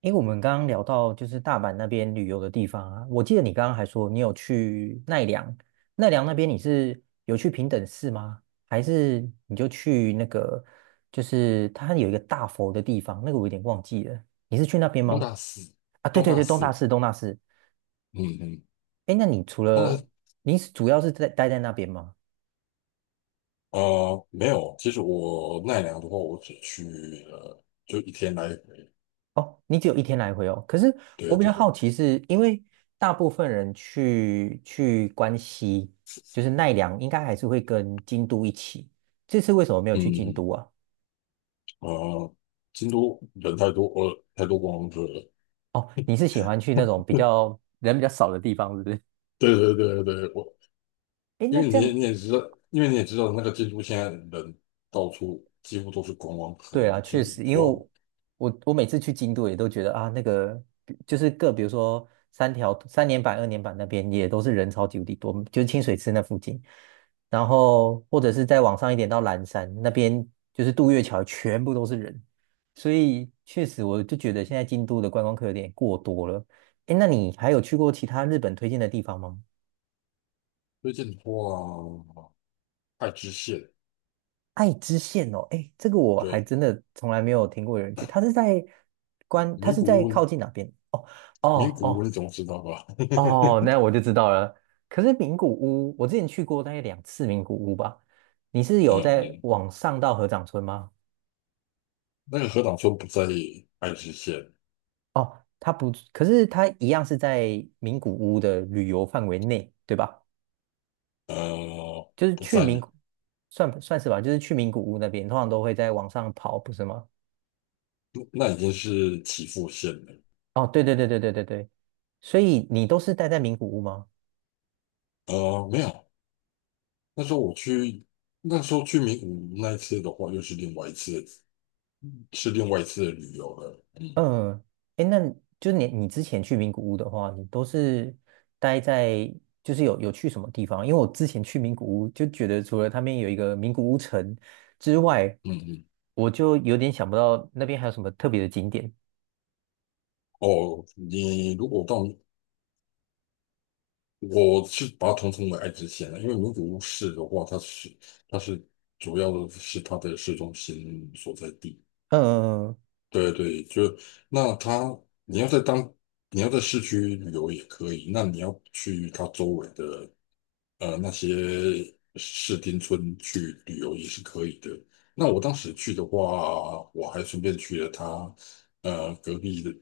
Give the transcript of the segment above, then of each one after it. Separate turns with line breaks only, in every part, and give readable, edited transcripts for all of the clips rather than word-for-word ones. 因为我们刚刚聊到就是大阪那边旅游的地方啊，我记得你刚刚还说你有去奈良，奈良那边你是有去平等寺吗？还是你就去那个就是它有一个大佛的地方，那个我有点忘记了，你是去那边
东
吗？
大寺，
啊，对
东
对
大
对，东大
寺。
寺东大寺。
嗯嗯。
诶，那你除
东大，
了你是主要是在待在那边吗？
没有，其实我奈良的话，我只去了就一天来回。
哦，你只有一天来回哦。可是我
对
比较
对。
好奇是，因为大部分人去关西，就是奈良，应该还是会跟京都一起。这次为什么没有
嗯，
去京
嗯，
都啊？
呃，京都人太多，太多观光客了。
哦，你是喜欢去那种比较人比较少的地方，是不是？
对对对对。我
诶，
因
那
为
这
你
样
你也知道，因为你也知道那个京都现在人到处几乎都是观光客，
对
你
啊，
几
确
乎
实，因为
说
我每次去京都也都觉得啊，那个比就是各，比如说三条三年坂、二年坂那边也都是人超级无敌多，就是清水寺那附近，然后或者是再往上一点到岚山那边，就是渡月桥全部都是人，所以确实我就觉得现在京都的观光客有点过多了。哎，那你还有去过其他日本推荐的地方吗？
推荐的话，爱知县。
爱知县哦，哎，这个我还
对。
真的从来没有听过有人去。他
名
是
古
在
屋。
靠近哪边？哦哦
名古屋
哦
你总知道吧？
哦，那我 就知道了。可是名古屋，我之前去过大概2次名古屋吧。你是有在
嗯
往上到合掌村吗？
那个河岛村不在爱知县。
哦，它不，可是它一样是在名古屋的旅游范围内，对吧？就是
不
去
在，
名古，算是吧，就是去名古屋那边，通常都会在往上跑，不是吗？
那已经是岐阜县了。
哦，对对对对对对对，所以你都是待在名古屋吗？
没有。那时候我去，那时候去名古屋那一次的话，又是另外一次，是另外一次的旅游了。嗯
嗯，哎，那就是你之前去名古屋的话，你都是待在就是有去什么地方？因为我之前去名古屋就觉得，除了他们有一个名古屋城之外，
嗯嗯，
我就有点想不到那边还有什么特别的景点。
哦，你如果到，我是把它统称为爱知县了，因为名古屋市的话，它是主要的是它的市中心所在地。
嗯，嗯嗯
对对。就那它，你要在当你要在市区旅游也可以，那你要去它周围的那些市町村去旅游也是可以的。那我当时去的话，我还顺便去了它呃隔壁的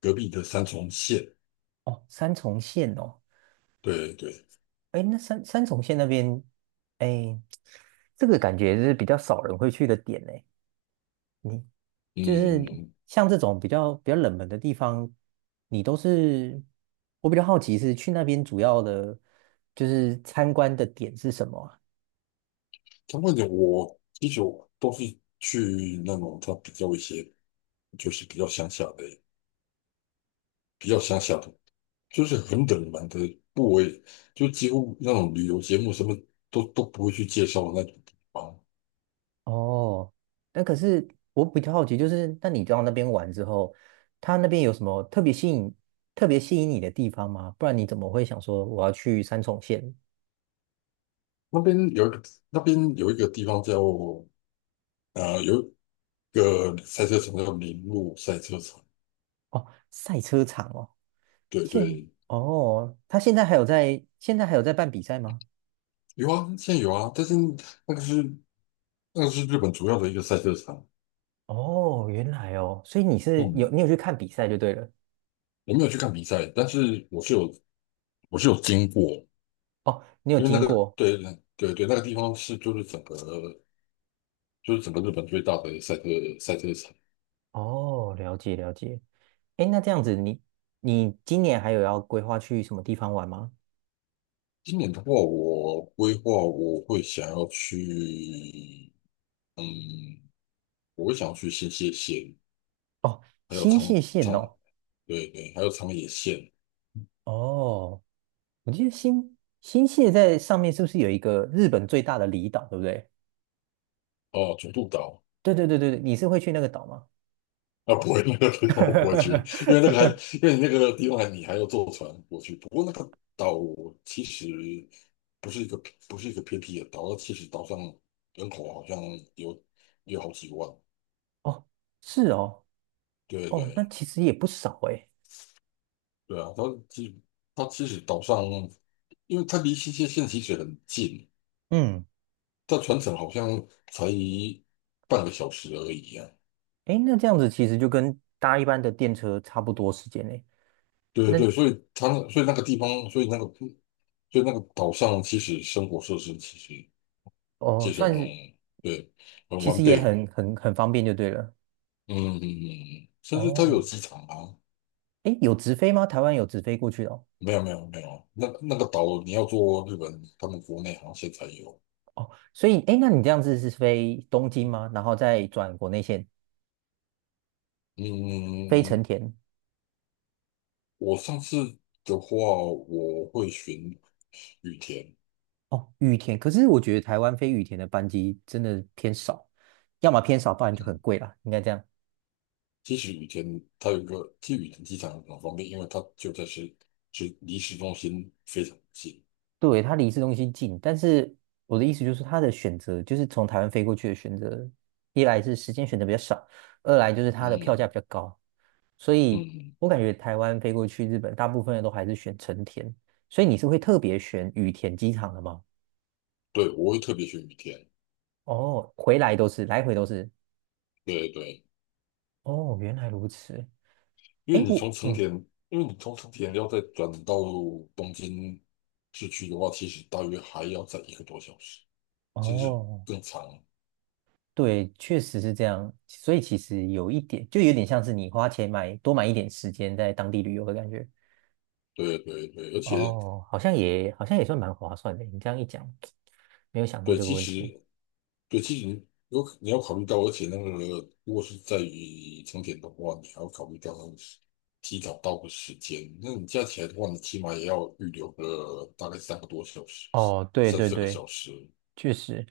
隔壁的三重县。
哦，三重县哦，
对对。
哎，那三重县那边，哎，这个感觉是比较少人会去的点呢。你就是
嗯。
像这种比较冷门的地方，你都是我比较好奇是去那边主要的，就是参观的点是什么啊？
相关点我其实都是去那种它比较一些就是比较乡下的。就是很冷门的部位，就几乎那种旅游节目什么都不会去介绍那种地方。
哦，那可是我比较好奇，就是那你到那边玩之后，他那边有什么特别吸引特别吸引你的地方吗？不然你怎么会想说我要去三重县？
那边有一个那边有一个地方有一个赛车场叫铃鹿赛车场。
哦，赛车场哦，
对
现
对。
哦，他现在还有在办比赛吗？
有啊，现在有啊，但是那个是那个是日本主要的一个赛车场。
哦，原来哦，所以
嗯，
你有去看比赛就对了。
我没有去看比赛，但是我是有经过。
哦，你有
因为那
经
个
过
对对对。那个地方是就是整个日本最大的赛车场。
哦，了解了解。哎，那这样子你今年还有要规划去什么地方玩吗？
今年的话，我规划嗯，我会想要去新泻县，
哦，
还有
新
长
泻县
长，
哦，
对对，还有长野县。
哦，我记得新泻在上面是不是有一个日本最大的离岛，对不对？
哦，九渡岛。
对对对对对，你是会去那个岛吗？
啊，不会，那个地方我不会去，因为那个还，因为你那个地方还你还要坐船过去。不过那个岛其实不是一个不是一个偏僻的岛，其实岛上人口好像有有好几万。
哦，是哦，
对
哦，那
对。
其实也不少哎。
对啊，其它其实岛上，因为它离新泻县其实很近，
嗯，
它船程好像才半个小时而已啊。
哎，那这样子其实就跟搭一般的电车差不多时间嘞。
对对
那
对，所以它那所以那个地方，所以那个所以那个岛上其实生活设施其实
哦，
就是那
算
种
是
对很
其
完
实也
备。
很方便就对了。
嗯，甚至它
哦，
有机场啊。
哎，有直飞吗？台湾有直飞过去的哦。
没有没有没有，那个岛你要坐日本他们国内航线才有。
哦，所以哎，诶那你这样子是飞东京吗？然后再转国内线
嗯。
飞成田？
我上次的话，我会选羽田。
哦，羽田，可是我觉得台湾飞羽田的班机真的偏少，要么偏少，不然就很
嗯
贵啦，应该这样。
其实羽田它有一个，其实羽田机场很方便，因为它就在市，是离市中心非常近。
对，它离市中心近，但是我的意思就是它的选择，就是从台湾飞过去的选择，一来是时间选择比较少，二来就是它的票价
嗯
比较高。所以
嗯，
我感觉台湾飞过去日本，大部分人都还是选成田，所以你是会特别选羽田机场的吗？
对，我会特别选羽田。
哦，回来都是，来回都是。
对对。
哦，原来如此。
因为
诶，
你从成
嗯，
田，因为你从成田要再转到东京市区的话，其实大约还要再一个多小时，甚至
哦，
更长。
对，确实是这样。所以其实有一点，就有点像是你花钱买多买一点时间在当地旅游的感觉。
对对对，而且
哦，好像也算蛮划算的。你这样一讲，没有想过
对，
这个
其
问题。
实对，其实你有可你要考虑到，而且那个如果是在于成田的话，你还要考虑到那个时提早到的时间。那你加起来的话，你起码也要预留个大概三个多小时，
哦，对
三
对
四个
对，
小时。
确实，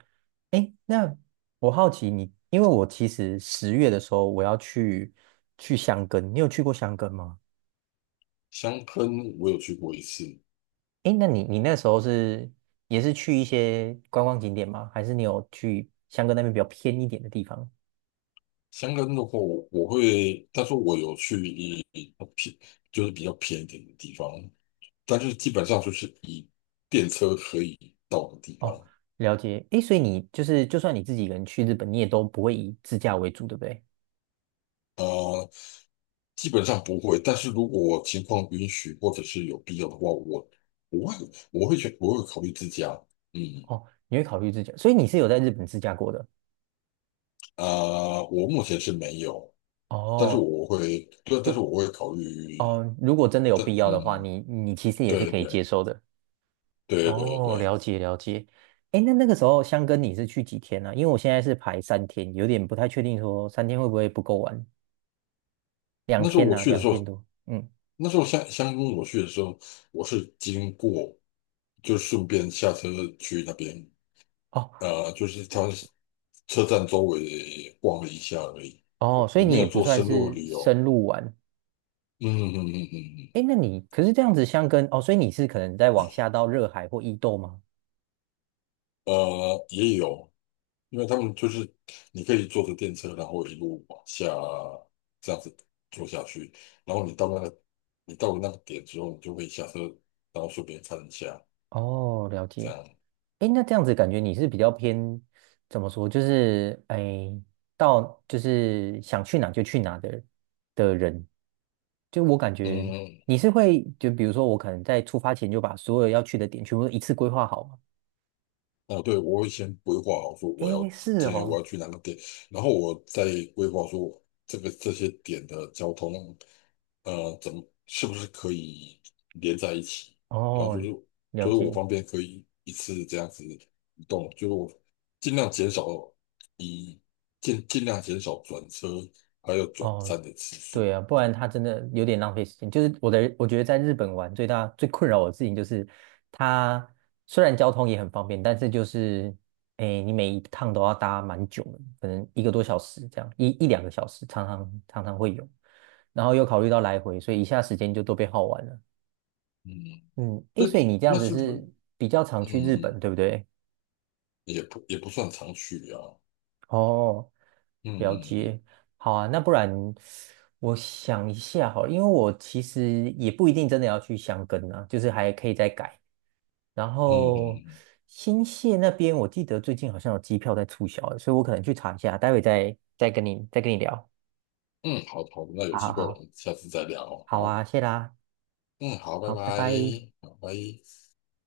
哎，那我好奇你，因为我其实10月的时候我要去箱根，你有去过箱根吗？
香根我有去过一次。
哎，那你那时候也是去一些观光景点吗？还是你有去箱根那边比较偏一点的地方？
香根的话我会，但是我有去偏就是比较偏一点的地方，但是基本上就是以电车可以到的地
哦，
方。
了解。哎，所以你就算你自己一个人去日本，你也都不会以自驾为主，对不对？
呃基本上不会，但是如果我情况允许或者是有必要的话，我会考虑自驾。嗯。
哦，你会考虑自驾，所以你是有在日本自驾过的。
啊、我目前是没有，但是
哦，
我会。对，但是
就
我会考虑。
哦，如果真的有
但
必要的话，
嗯，
你其实也是
对
可以接
对
受的。
对对
哦，了
对，
解了解。哎，那个时候香根你是去几天呢、因为我现在是排三天，有点不太确定说三天会不会不够玩。两
那时候
天
我
呢、
去的
两
时
天
候，
多。嗯，
那时候香港我去的时候，我是经过，就顺便下车去那边，
哦
就是他车站周围逛了一下而已。
哦，
我
所以
我
你
没
也
有
不
做
算
深入的
是
旅游。
深入玩。
嗯嗯嗯嗯嗯，嗯
哎，那你可是这样子香根哦，所以你是可能在往下到热海或伊豆吗？
也有，因为他们就是你可以坐着电车，然后一路往下这样子坐下去，然后你到了那个点之后，你就可以下车，然后顺便看一下
哦，了
这
解。
样。
诶，那这样子感觉你是比较偏怎么说？就是诶，到就是想去哪就去哪的人。就我感觉
嗯，
你是会，就比如说我可能在出发前就把所有要去的点全部都一次规划好吗？
哦，对，我会先规划好说
诶，是
今天我要
哦，
去哪个点，然后我再规划说这些点的交通。是不是可以连在一起？然后就
哦，
是就
了
是我
解。
方便可以一次这样子移动，就是我尽量减少以尽量减少转车还有转
哦，
站的次
对
数。
啊，不然他真的有点浪费时间。我觉得在日本玩最大最困扰我的事情就是，它虽然交通也很方便，但是就是，哎，你每一趟都要搭蛮久的，可能1个多小时这样，一两个小时，常常会有。然后又考虑到来回，所以一下时间就都被耗完了。
嗯，
嗯，哎，所以
对。
你这样
那
子
是不是
是比较常去日本，
嗯
对不对？
也不算常去啊。
哦，
嗯
了解，
嗯
好啊，那不然我想一下好了因为我其实也不一定真的要去箱根啊，就是还可以再改。然
嗯嗯
后
嗯
新泻那边，我记得最近好像有机票在促销欸所以我可能去查一下，待会再跟你聊。
嗯，好好的，那有
好好
机会我
好，
们下次再聊。
好
好。
啊，谢啦，
嗯，好，拜
好，拜
拜。
拜。
好，拜。